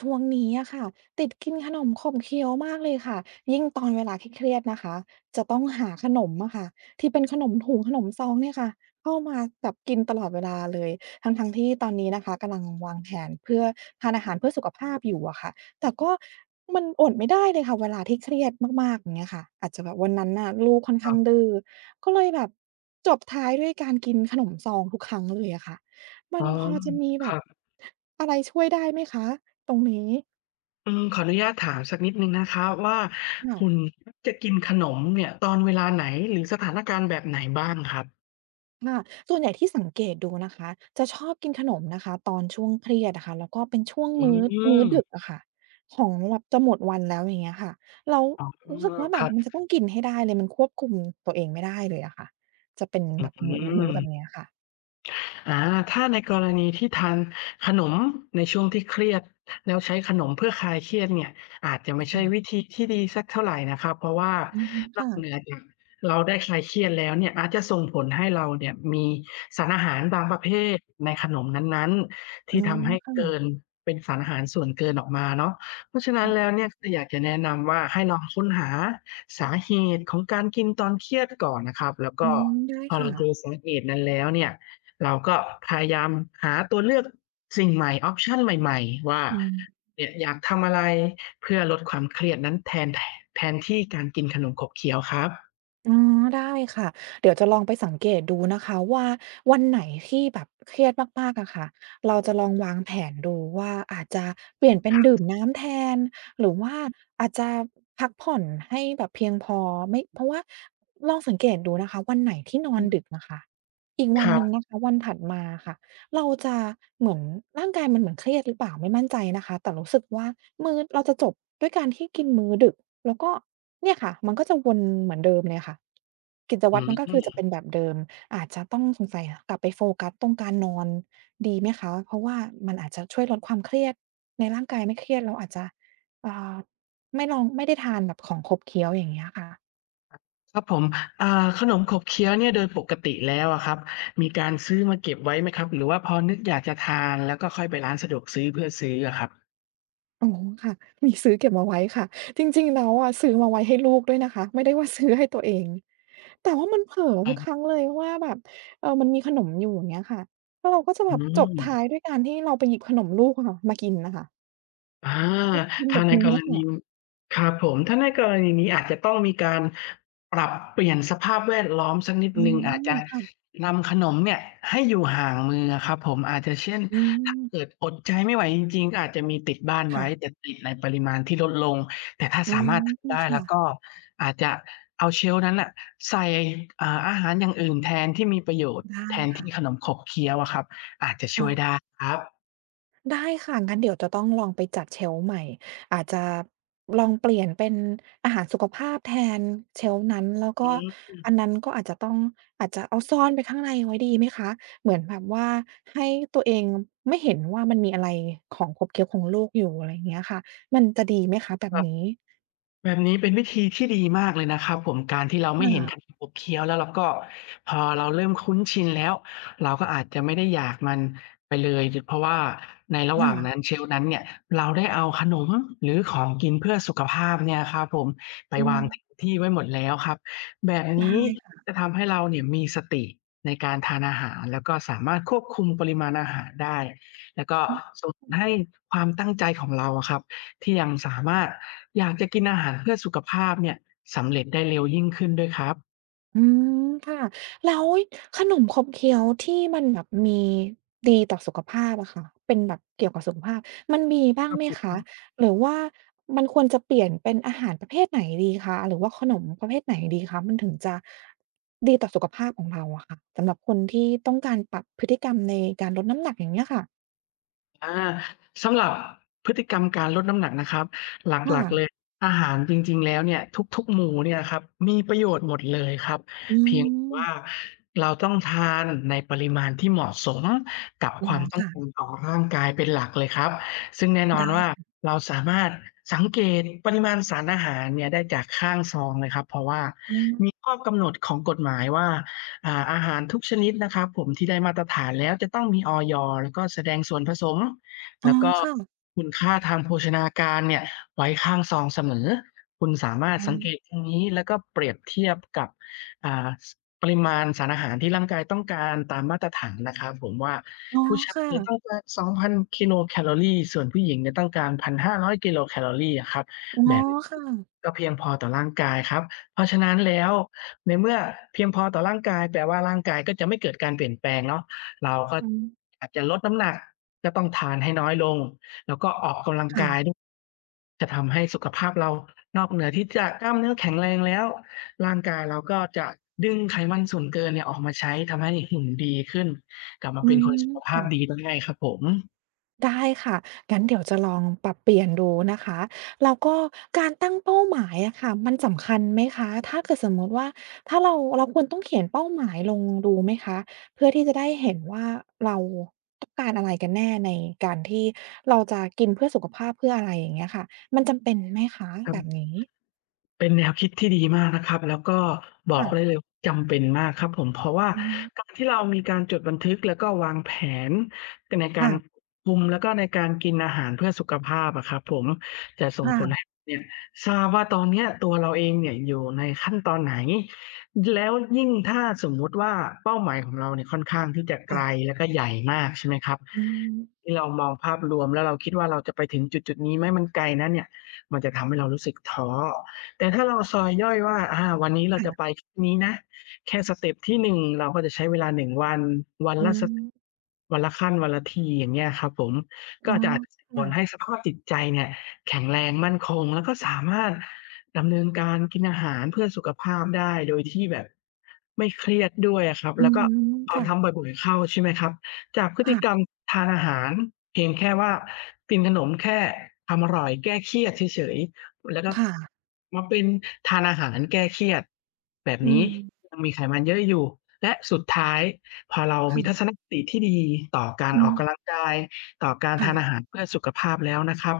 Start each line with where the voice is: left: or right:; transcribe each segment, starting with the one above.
right: ช่วงนี้อะค่ะติดกินขนมขบเคี้ยวมากเลยค่ะ ยิ่งตอนเวลาเครียด ๆ นะคะ จะต้องหาขนมอะค่ะที่เป็นขนมถุงขนมซองเนี่ยค่ะเอามาแบบกินตลอดเวลาเลย ทั้ง ๆ ที่ ตอนนี้นะคะกำลังวางแผนเพื่อทานอาหารเพื่อสุขภาพอยู่อะค่ะ แต่ก็ มันอดไม่ได้เลยค่ะ เวลาที่เครียดมาก ๆ อย่างเงี้ยค่ะ อาจจะแบบวันนั้นน่ะลูกค่อนข
left: ค
right: ้
left: ร
right: า
left: ั
right: ง
left: บ
right: ดื้อ ก็เลยแบบจบท้ายด้วยการกินขนมซอง ทุกครั้ง เลยอะค่ะ ม
left: อ
right: ั
left: ๋
right: น
left: อ
right: พอจะมี
left: ค
right: แบ
left: รั
right: บ
left: บ
right: อะไรช่วยได้ไหมคะ ตรงนี้?
left: อืม ขออนุญาตถามสักนิดหนึ่งนะครับว่า
right: ค่
left: ค
right: ะ
left: ุณมักจะกินขนมเนี่ยตอนเวลาไหน หรือสถานการณ์แบบไหนบ้างครับ?
right: ค่ะ ส่วนใหญ่ที่สังเกตดูนะคะ จะชอบกินขนมนะคะตอนช่วงเครียดอะค่ะ แล้วก็เป็นช่วง
left: อ
right: ม
left: ื
right: ื้อ มื้อด
left: ม
right: ึกอะค่ะของแบบจะหมดวันแล้ว อย่างเงี้ยค่ะ แล้ว
left: อ๋อ
right: รู้สึกว่าแบ
left: คร
right: บ
left: ับ
right: มันจะต้องกินให้ได้เลย มันควบคุม ตัวเองไม่ได้เลยอะค่ะ จะเป็น
left: อื
right: แบบมือ มือ ม
left: ม
right: ื้อแบบนี้อะค่ะ
left: อา ถ้าในกรณีที่ทานขนมในช่วงที่เครียด แล้วใช้ขนมเพื่อคลายเครียดเนี่ยอาจจะไ
right: อ
left: ม
right: ื
left: ่
right: อ
left: ใช่
right: ค่ะ
left: วิธีที่ดีสักเท่าไรนะครับ เพราะว่า
right: อืม
left: น
right: ค่
left: อ
right: ะ
left: กเหนือจากเราได้คลายเครียดแล้วเนี่ย อาจจะส่งผลให้เราเนี่ยมีสารอาหารบางประเภทในขนมนั้น ๆ ท
right: อ๋
left: ี่
right: อ
left: ทำให้
right: ค่
left: เก
right: ะ
left: ิน เป็นสารอาหารส่วนเกินออกมาเนาะ เพราะฉะนั
right: อ
left: ้
right: ื
left: น
right: อ
left: แล้วเนี่ย ก็อยากจะแนะนำว่า ให้ลองค้นหาสาเหตุของการกินตอนเครียดก่อนนะครับ แล้ว
right: อ
left: ก
right: ื
left: ็
right: ม ได้
left: พอ
right: ค
left: เ
right: ่
left: รา
right: ะ
left: เจอสาเหตุนั้นแล้วเนี่ย เราก็พยายามหาตัวเลือก สิ่งใหม่ ออปชัน ใหม่ ๆ ว่า
right: อืม
left: เนี่ย อยากทำอะไรเพื่อลดความเครียดนั้นแทน ท แทนที่การกินขนมขบเคี้ยวครับ
right: อือ ได้ค่ะ เดี๋ยวจะลองไปสังเกตดูนะคะว่าวันไหนที่แบบเครียดมาก ๆ อะค่ะ เราจะลองวางแผนดูว่าอาจจะเปลี่ยนเป็น
left: คร
right: ดื่
left: ับ
right: มน้ำแทน หรือว่าอาจจะ พักผ่อนให้แบบเพียงพอ ไม่ เพราะว่า ลองสังเกตดูนะคะ วันไหนที่นอ
left: อื
right: น
left: อ
right: ดึกอะค่ะ อีก
left: ค
right: วัน
left: ร
right: หนึ่ง
left: ับ
right: นะคะ วันถัดมาค่ะ เราจะเหมือน ร่างกายมันเหมือนเครียดหรือเปล่า ไม่มั่นใจนะคะ แต่รู้สึกว่า มื้อ เราจะจบด้วยการที่กินมื้อดึก แล้วก็เนี่ยค่ะ มันก็จะวนเหมือนเดิมเลยค่ะ กิจ
left: อ
right: ว
left: ื
right: ัตรมันก็คือจะเ
left: ม
right: ป็นแบบเดิม อาจจะต้อง สงสัย กลับไปโฟกัสตรงการนอนดีไหมคะ เพราะว่ามันอาจจะช่วยลดความเครียดในร่างกาย ไม่เครียดเราอาจจะ อ่า ไม่ลอง ไม่ได้ทานแบบของขบเคี้ยว อย่างเงี้ยค่ะ
left: ครับผม อา ขนมขบเคี้ยวเนี่ยโดยปกติแล้วอะครับมีการซื้อมาเก็บไว้ไหมครับ หรือว่าพอนึกอยากจะทานแล้วก็ค่อยไปร้านสะดวกซื้อเพื่อซื้ออะครับ?
right: อ๋อ ค่ะ มีซื้อเก็บเอาไว้ค่ะ จริง ๆ แล้วอะซื้อมาไว้ให้ลูกด้วยนะคะ ไม่ได้ว่าซื้อให้ตัวเอง แต่ว่ามันเผลอ
left: ค
right: ทุกค
left: รับ
right: รั้งเลย ว่าแบบ เออ มันมีขนมอยู่ อย่างเงี้ยค่ะ แล้วเราก็จะ
left: อ
right: แบ
left: ื
right: บจบท้า
left: ม
right: ยด้วยการที่เราไปหยิบขนมลูกอะค่ะมากินน่ะค่ะ
left: อา
right: กิน
left: ถ
right: แ
left: ้
right: บ
left: า
right: บ
left: ใน
right: นี้
left: กร
right: อะค
left: ณ
right: ่
left: ี
right: ะ
left: ครับผม ถ้าในกรณีนี้ อาจจะต้องมีการปรับเปลี่ยนสภาพแวดล้อมสักนิด
right: อื
left: หนึ่ง อาจจะ
right: ม ค่ะ
left: นำขนมเนี่ย ให้อยู่ห่างมืออะครับผม อาจจะ เช่น
right: อื
left: ถ้า
right: ม
left: เกิดอดใจไม่ไหวจริง ๆ ก็อาจจะมีติดบ้านไ
right: ค
left: ว
right: ่
left: ้
right: ะ
left: แต่ติดในปริมาณที่ลดลง แต่ถ้า
right: อื
left: สาม
right: ม
left: ารถทำได้
right: ค
left: แ
right: ่
left: ล้ว
right: ะ
left: ก็อาจจะเอา shelf นั้นน่ะใส่ อ่า อาหารอย่างอื่นแทน ที่มีประโยชน์
right: ได้
left: แทนท
right: ค่
left: ี่
right: ะ
left: ขนมขบเคี้ยวอะครับ อาจจะช
right: อ๋
left: ่วย
right: อ
left: ได้ครับ
right: ได้ค่ะ งั้นเดี๋ยวจะต้องลองไปจัด shelf ใหม่ อาจจะลองเปลี่ยนเป็นอาหารสุขภาพแทน shelf นั้น แล้ว
left: อ
right: ก
left: ื
right: ็อ
left: ม
right: ันนั้นก็อาจจะต้อง อาจจะเอาซ่อนไปข้างในไว้ ดีไหมคะ? เหมือนแบบว่า ให้ตัวเองไม่เห็นว่า มันมีอะไรของขบเคี้ยวของลูกอยู่ อะไรเงี้ยค่ะ มันจะดีไหมคะแบ
left: ค
right: บ
left: รับ
right: นี้?
left: แบบนี้เป็นวิธีที่ดีมากเลยนะครับผม การที่เราไ
right: ค
left: ม่เห็น
right: ่ะ
left: ขนมเคี้ยวแล้วล่ะก็ พอเราเริ่มคุ้นชินแล้ว เราก็อาจจะไม่ได้อยากมันไปเลย จ เพราะว่าในระห
right: ค
left: ว
right: ่
left: ่างน
right: ะ
left: ั้น shelf นั้นเนี่ย เราได้เอาขนม หรือของกินเพื่อสุขภาพเนี่ยครับผม ไป
right: อื
left: วาง
right: ม
left: ที่ไว้หมดแล้วครับ แบบ
right: ไ
left: น
right: ด้
left: ี้
right: ค่ะ
left: จะทำให้เราเนี่ย มีสติในการทานอาหาร แล้วก็สามารถควบคุมปริมาณอาหารได้ แล้วก็
right: อื
left: ส่ง
right: ม
left: ให้ความตั้งใจของเราอะครับ ที่ยังสามารถ อยากจะกินอาหารเพื่อสุขภาพเนี่ย สำเร็จได้เร็วยิ่งขึ้นด้วยครับ
right: อืม ค่ะ แล้วขนมขบเคี้ยวที่มันแบบมี ดีต่อสุขภาพอะค่ะ เป็นแบบเกี่ยวกับสุขภาพ มันมีบ้าง
left: ครั
right: ไ
left: บ
right: หม
left: ผ
right: คะ
left: ม
right: หรือว่ามันควรจะเปลี่ยนเป็นอาหารประเภทไหนดีคะ หรือว่าขนมประเภทไหนดีคะ? มันถึงจะ ดีต่อสุขภาพของเราอะค่ะ สำหรับคนที่ต้องการปรับพฤติกรรมในการลดน้ำหนัก อย่างเงี้ยค่ะ
left: อา สำหรับพฤติกรรมการลดน้ำหนักนะครับ ห
right: ค่
left: ลัก ๆ เ
right: ะ
left: ลย อาหารจริง ๆ แล้วเนี่ย ทุก ๆ หมู่เนี่ยนะครับมีประโยชน์หมดเลยครับ
right: อื
left: เพียงแต่ว่
right: ม
left: าเราต้องทานในปริมาณที่เหมาะสมกับ
right: อ๋อ
left: ความต้
right: ค
left: อง
right: ่
left: ก
right: ะ
left: ารต่อร่างกายเป็นหลักเลยครับ ซึ่งแน่น
right: ไ
left: อ
right: ด้
left: นว่า
right: ค่ะ
left: เราสามารถสังเกตปริมาณสารอาหารเนี่ยได้จากข้างซองเลยครับ เพราะว่า
right: อื
left: ม
right: ม
left: ีข้อกำหนดของกฎหมายว่า อ่า อาหารทุกชนิดนะครับผมที่ได้มาตรฐานแล้วจะต้องมี อย. แล้วก็แสดงส่วนผสม
right: อ๋
left: แล
right: อ
left: ้วก็
right: ค่ะ
left: คุณค่าทางโภชนาการเนี่ยไว้ข้างซองเสมอ คุณสามาร
right: อ
left: ถ
right: ื
left: สังเก
right: ม
left: ตตรงนี้แล้วก็เปรียบเทียบกับ อ่า ส ปริมาณสารอาหารที่ร่างกายต้องการตามมาตรฐานนะครับผม ว่า
right: อ๋อ
left: ผู้ชา
right: ค
left: ย
right: ่
left: เนี่ย
right: ะ
left: ต้องการ 2,000 กิโลแคลอรี ส่วนผู้หญิงเนี่ยต้องการ 1,500 กิโลแคลอรีอะครับ
right: อ๋อ
left: แบบ
right: ค่ะ
left: ก็เพียงพอต่อร่างกายครับ เพราะฉะนั้นแล้ว ในเมื่อเพียงพอต่อร่างกาย แปลว่าร่างกายก็จะไม่เกิดการเปลี่ยนแปลงเนาะ เราก็
right: อืม
left: อยากจะลดน้ำหนัก ก็ต้องทานให้น้อยลง แล้วก็ออกกำลัง
right: ค่
left: กาย
right: ะ
left: ด จะทำให้สุขภาพเรา นอกเหนือที่จะกล้ามเนื้อแข็งแรงแล้ว ร่างกายเราก็จะดึงไขมันส่วนเกินเนี่ยออกมาใช้ ทำให้หุ่นดีขึ้น กลับมา
right: อื
left: เป็น
right: ม
left: คนสุขภ
right: ค
left: า
right: ่
left: พ
right: ะ
left: ดีด้วยครับผม
right: ได้ค่ะ งั้นเดี๋ยวจะลองปรับเปลี่ยนดูนะคะ แล้วก็การตั้งเป้าหมายอะค่ะมันสำคัญไหมคะ ถ้าเกิดสมมุติว่า ถ้าเรา เราควรต้องเขียนเป้าหมายลงดูไหมคะ เพื่อที่จะได้เห็นว่าเราต้องการอะไรกันแน่ในการที่เราจะกินเพื่อสุขภาพ เพื่ออะไรอย่างเงี้ยค่ะ มันจำเป็นไหมคะ
left: ครั
right: แ
left: บ
right: บบนี้?
left: เป็นแนวคิดที่ดีมากนะครับ แล้วก็บ
right: ค
left: อ
right: ่
left: กได
right: ะ
left: ้เลยว่าจำเป็นมากครับผม เพราะว่า
right: อืม
left: การที่เรามีการจดบันทึก แล้วก็วางแผน ด ในก
right: ค
left: า
right: ่
left: ร
right: ะ
left: คุม แล้วก็ในการกินอาหารเพื่อสุขภาพอะครับผม จะส
right: ค
left: ่ง
right: ่
left: ผลให
right: ะ
left: ้เนี่ย ทราบว่าตอนเนี้ยตัวเราเองเนี่ยอยู่ในขั้นตอนไหน ย แล้วยิ่งถ้าสมมุติว่าเป้าหมายของเราเนี่ยค่อนข้างที่จะไ
right: ค
left: ก
right: ่
left: ล
right: ะ
left: แล้วก็ใหญ่มากใช่ไหมครับ
right: อือฮึ
left: ที่เรามองภาพรวม แล้วเราคิดว่า "เราจะไปถึงจุด ๆ นี้ไหม? มันไกลนะเนี่ย" มันจะทำให้เรารู้สึกท้อ แต่ถ้าเราซอยย่อยว่า "อา วันนี้เร
right: ค
left: าจ
right: ่
left: ะ
right: ะ
left: ไปแค่นี้นะ แค่สเตปที่ 1 เราก็จะใช้เวลา 1 วัน วัน
right: อ๋
left: ละ ส
right: อ
left: วันละขั้น วันละที" อย่างเงี้ยครับผม ก
right: อ
left: ็
right: ๋อ
left: จะ อาจ
right: ค
left: ผ
right: ่
left: ลใ
right: ะ
left: ห้สภาพจิตใจเนี่ยแข็งแรงมั่นคง แล้วก็สามารถดำเนินการกินอาหารเพื่อสุขภาพได้ โดยที่แบบไม่เครียดด้วยอะครับ
right: อื
left: แ
right: ้
left: ล้
right: อ
left: วก
right: ฮ
left: ็
right: ือ
left: พ
right: ค
left: อ
right: ่
left: ท
right: ะ
left: ำบ่อย ๆ เข้าใช่ไหมครับ จากพฤ
right: ค
left: ต
right: ่
left: ิ
right: ะ
left: กรรมทานอาหารเพียงแค่ว่ากินขนมแค่ทำ อร่อยแก้เครียดเฉย ๆ อ แล้วก็
right: ค่ะ
left: มาเป็นทานอาหารแก้เครียด แบบ
right: อื
left: นี้
right: ม
left: ยังมีไขมันเยอะอยู่ และสุดท้ายพอเรา
right: ค
left: ม
right: ่
left: ี
right: ะ
left: ทัศนคติที่ดีต่อกา
right: อ
left: ร
right: ื
left: ออก
right: ม
left: กำลังกาย ต่อการ
right: ค่
left: ทาน
right: ะ
left: อาหารเพื่อสุขภาพแล้วนะครับ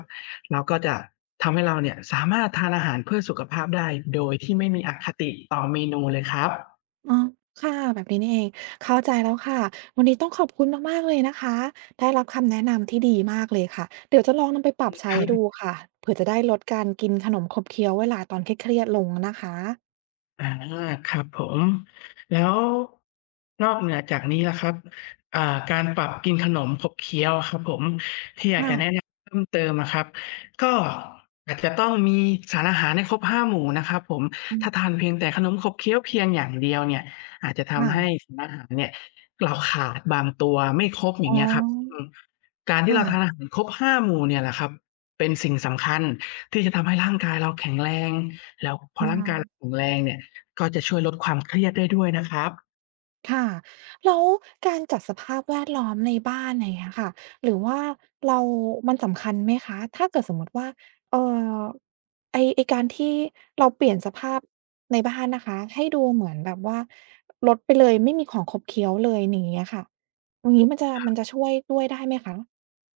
left: เราก็จะ ทำให้เราเนี่ยสามารถทานอาหารเพื่อสุขภาพได้โดยที่ไม่มีอคติต่อเมนูเลยครับ
right: อ๋อ ค่ะ แบบนี้นี่เอง เข้าใจแล้วค่ะ วันนี้ต้องขอบคุณมาก ๆ เลยนะคะ ได้รับคำแนะนำที่ดีมากเลยค่ะ เดี๋ยวจะลองนำไปปรับใช้ดู
left: ค
right: ค่ะ เผื่อจะได้ลดการกินขนมขบเคี้ยวเวลาตอนเครียด ๆ ลงนะคะ
left: อา ครับผม แล้วนอกเหนือจากนี้ล่ะครับ เอ่อ การปรับกินขนมขบเคี้ยวครับผม ที่อยาก
right: ค่
left: จะ
right: ะ
left: แนะนำเพิ่มเติมอะครับ ก็อาจจะต้องมีสารอาหารให้ครบ 5 หมู่นะครับผม
right: อื
left: ถ้
right: อ
left: าทานเพียงแต่ขนมขบเคี้ยวเพียงอย่างเดียวเนี่ยอาจจะท
right: ค่
left: ำให้
right: ะ
left: สารอาหารเนี่ย เราขาดบางตัว ไม่ครบ อย
right: อ
left: ่
right: ๋
left: าง
right: อ
left: เงี้ยครับ อืม การท
right: ค
left: ี่
right: ่
left: เราทา
right: ะ
left: นอาหารครบ 5 หมู่เนี่ยแหละครับเป็นสิ่งสำคัญที่จะทำให้ร่างกายเราแข็งแรง แล้วพ
right: ป
left: อ
right: ล
left: ร่างกายเรา
right: า
left: แข็งแรงเนี่ย ก็จะช่วยลดความเครียดได้ด้วยนะครับ
right: ค่ะ แล้วการจัดสภาพแวดล้อมในบ้าน อย่างเงี้ยค่ะ หรือว่าเรา มันสำคัญไหมคะ? ถ้าเกิดสมมุติว่า เอ่อ ไอ้ ไอ้การที่เราเปลี่ยนสภาพในบ้านนะคะให้ดูเหมือนแบบว่า ลดไปเลย ไม่มีของขบเคี้ยวเลย ใน อย่างเงี้ยค่ะ อย่างงี้มันจะ มันจะช่วยด้วยได้ไหมคะ?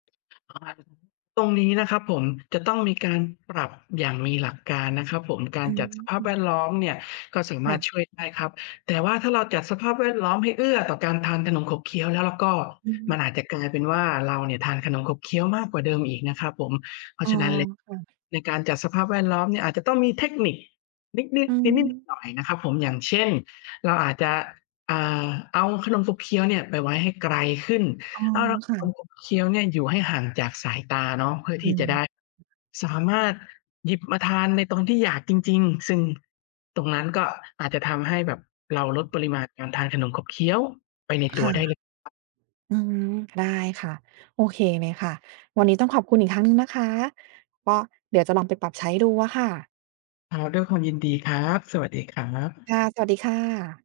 left: [unintelligible] ตรงนี้นะครับผม จะต้องมีการปรับอย่างมีหลักการนะครับผม กา
right: อ
left: ร
right: ื
left: จัดสภาพแว
right: ม
left: ดล้อมเนี่ยก็สาม
right: ค
left: า
right: ่
left: รถ
right: ะ
left: ช่วยได้ครับ แต่ว่าถ้าเราจัดสภาพแวดล้อมให้เอื้อต่อการทานขนมขบเคี้ยวแล้วล่ะก็
right: อื
left: มัน
right: อ
left: อาจจะกลายเป็นว่าเราเนี่ยทานขนมขบเคี้ยวมากกว่าเดิมอีกนะครับผม เพร
right: อ
left: า
right: ๋
left: ะ
right: อ
left: ฉะนั้น ล
right: ค่ะ
left: ในการจัดสภาพแวดล้อมเนี่ยอาจจะต้องมีเทคนิคนิด
right: อื
left: ๆ นิด
right: ม
left: ๆ หน่อย ๆ นะครับผม อย่างเช่น เราอาจจะ อ่า เอาขนมขบเคี้ยวเนี่ยไปไว้ให้ไกลขึ้น
right: อ๋อ
left: เอา ร
right: ค่ะ
left: ขมขบเคี้ยวเนี่ยอยู่ให้ห่างจากสายตาเนาะ เพื่อ
right: อื
left: ที่จ
right: ม
left: ะได้สามารถหยิบมาทานในตรงที่อยากจริง ๆ ซึ่งตรงนั้นก็อาจจะทำให้แบบเราลดปริมาณการทานขนมขบเคี้ยว ไปในต
right: ค
left: ั
right: ่
left: ว
right: ะ
left: ได้เลย
right: อืม ได้ค่ะ โอเคเลยค่ะ วันนี้ต้องขอบคุณอีกครั้งหนึ่งนะคะ ก็เดี๋ยวจะลองไปปรับใช้ดูอะค่ะ
left: ครับ ด้วยความยินดีครับ สวัสดีครับ
right: ค่ะ สวัสดีค่ะ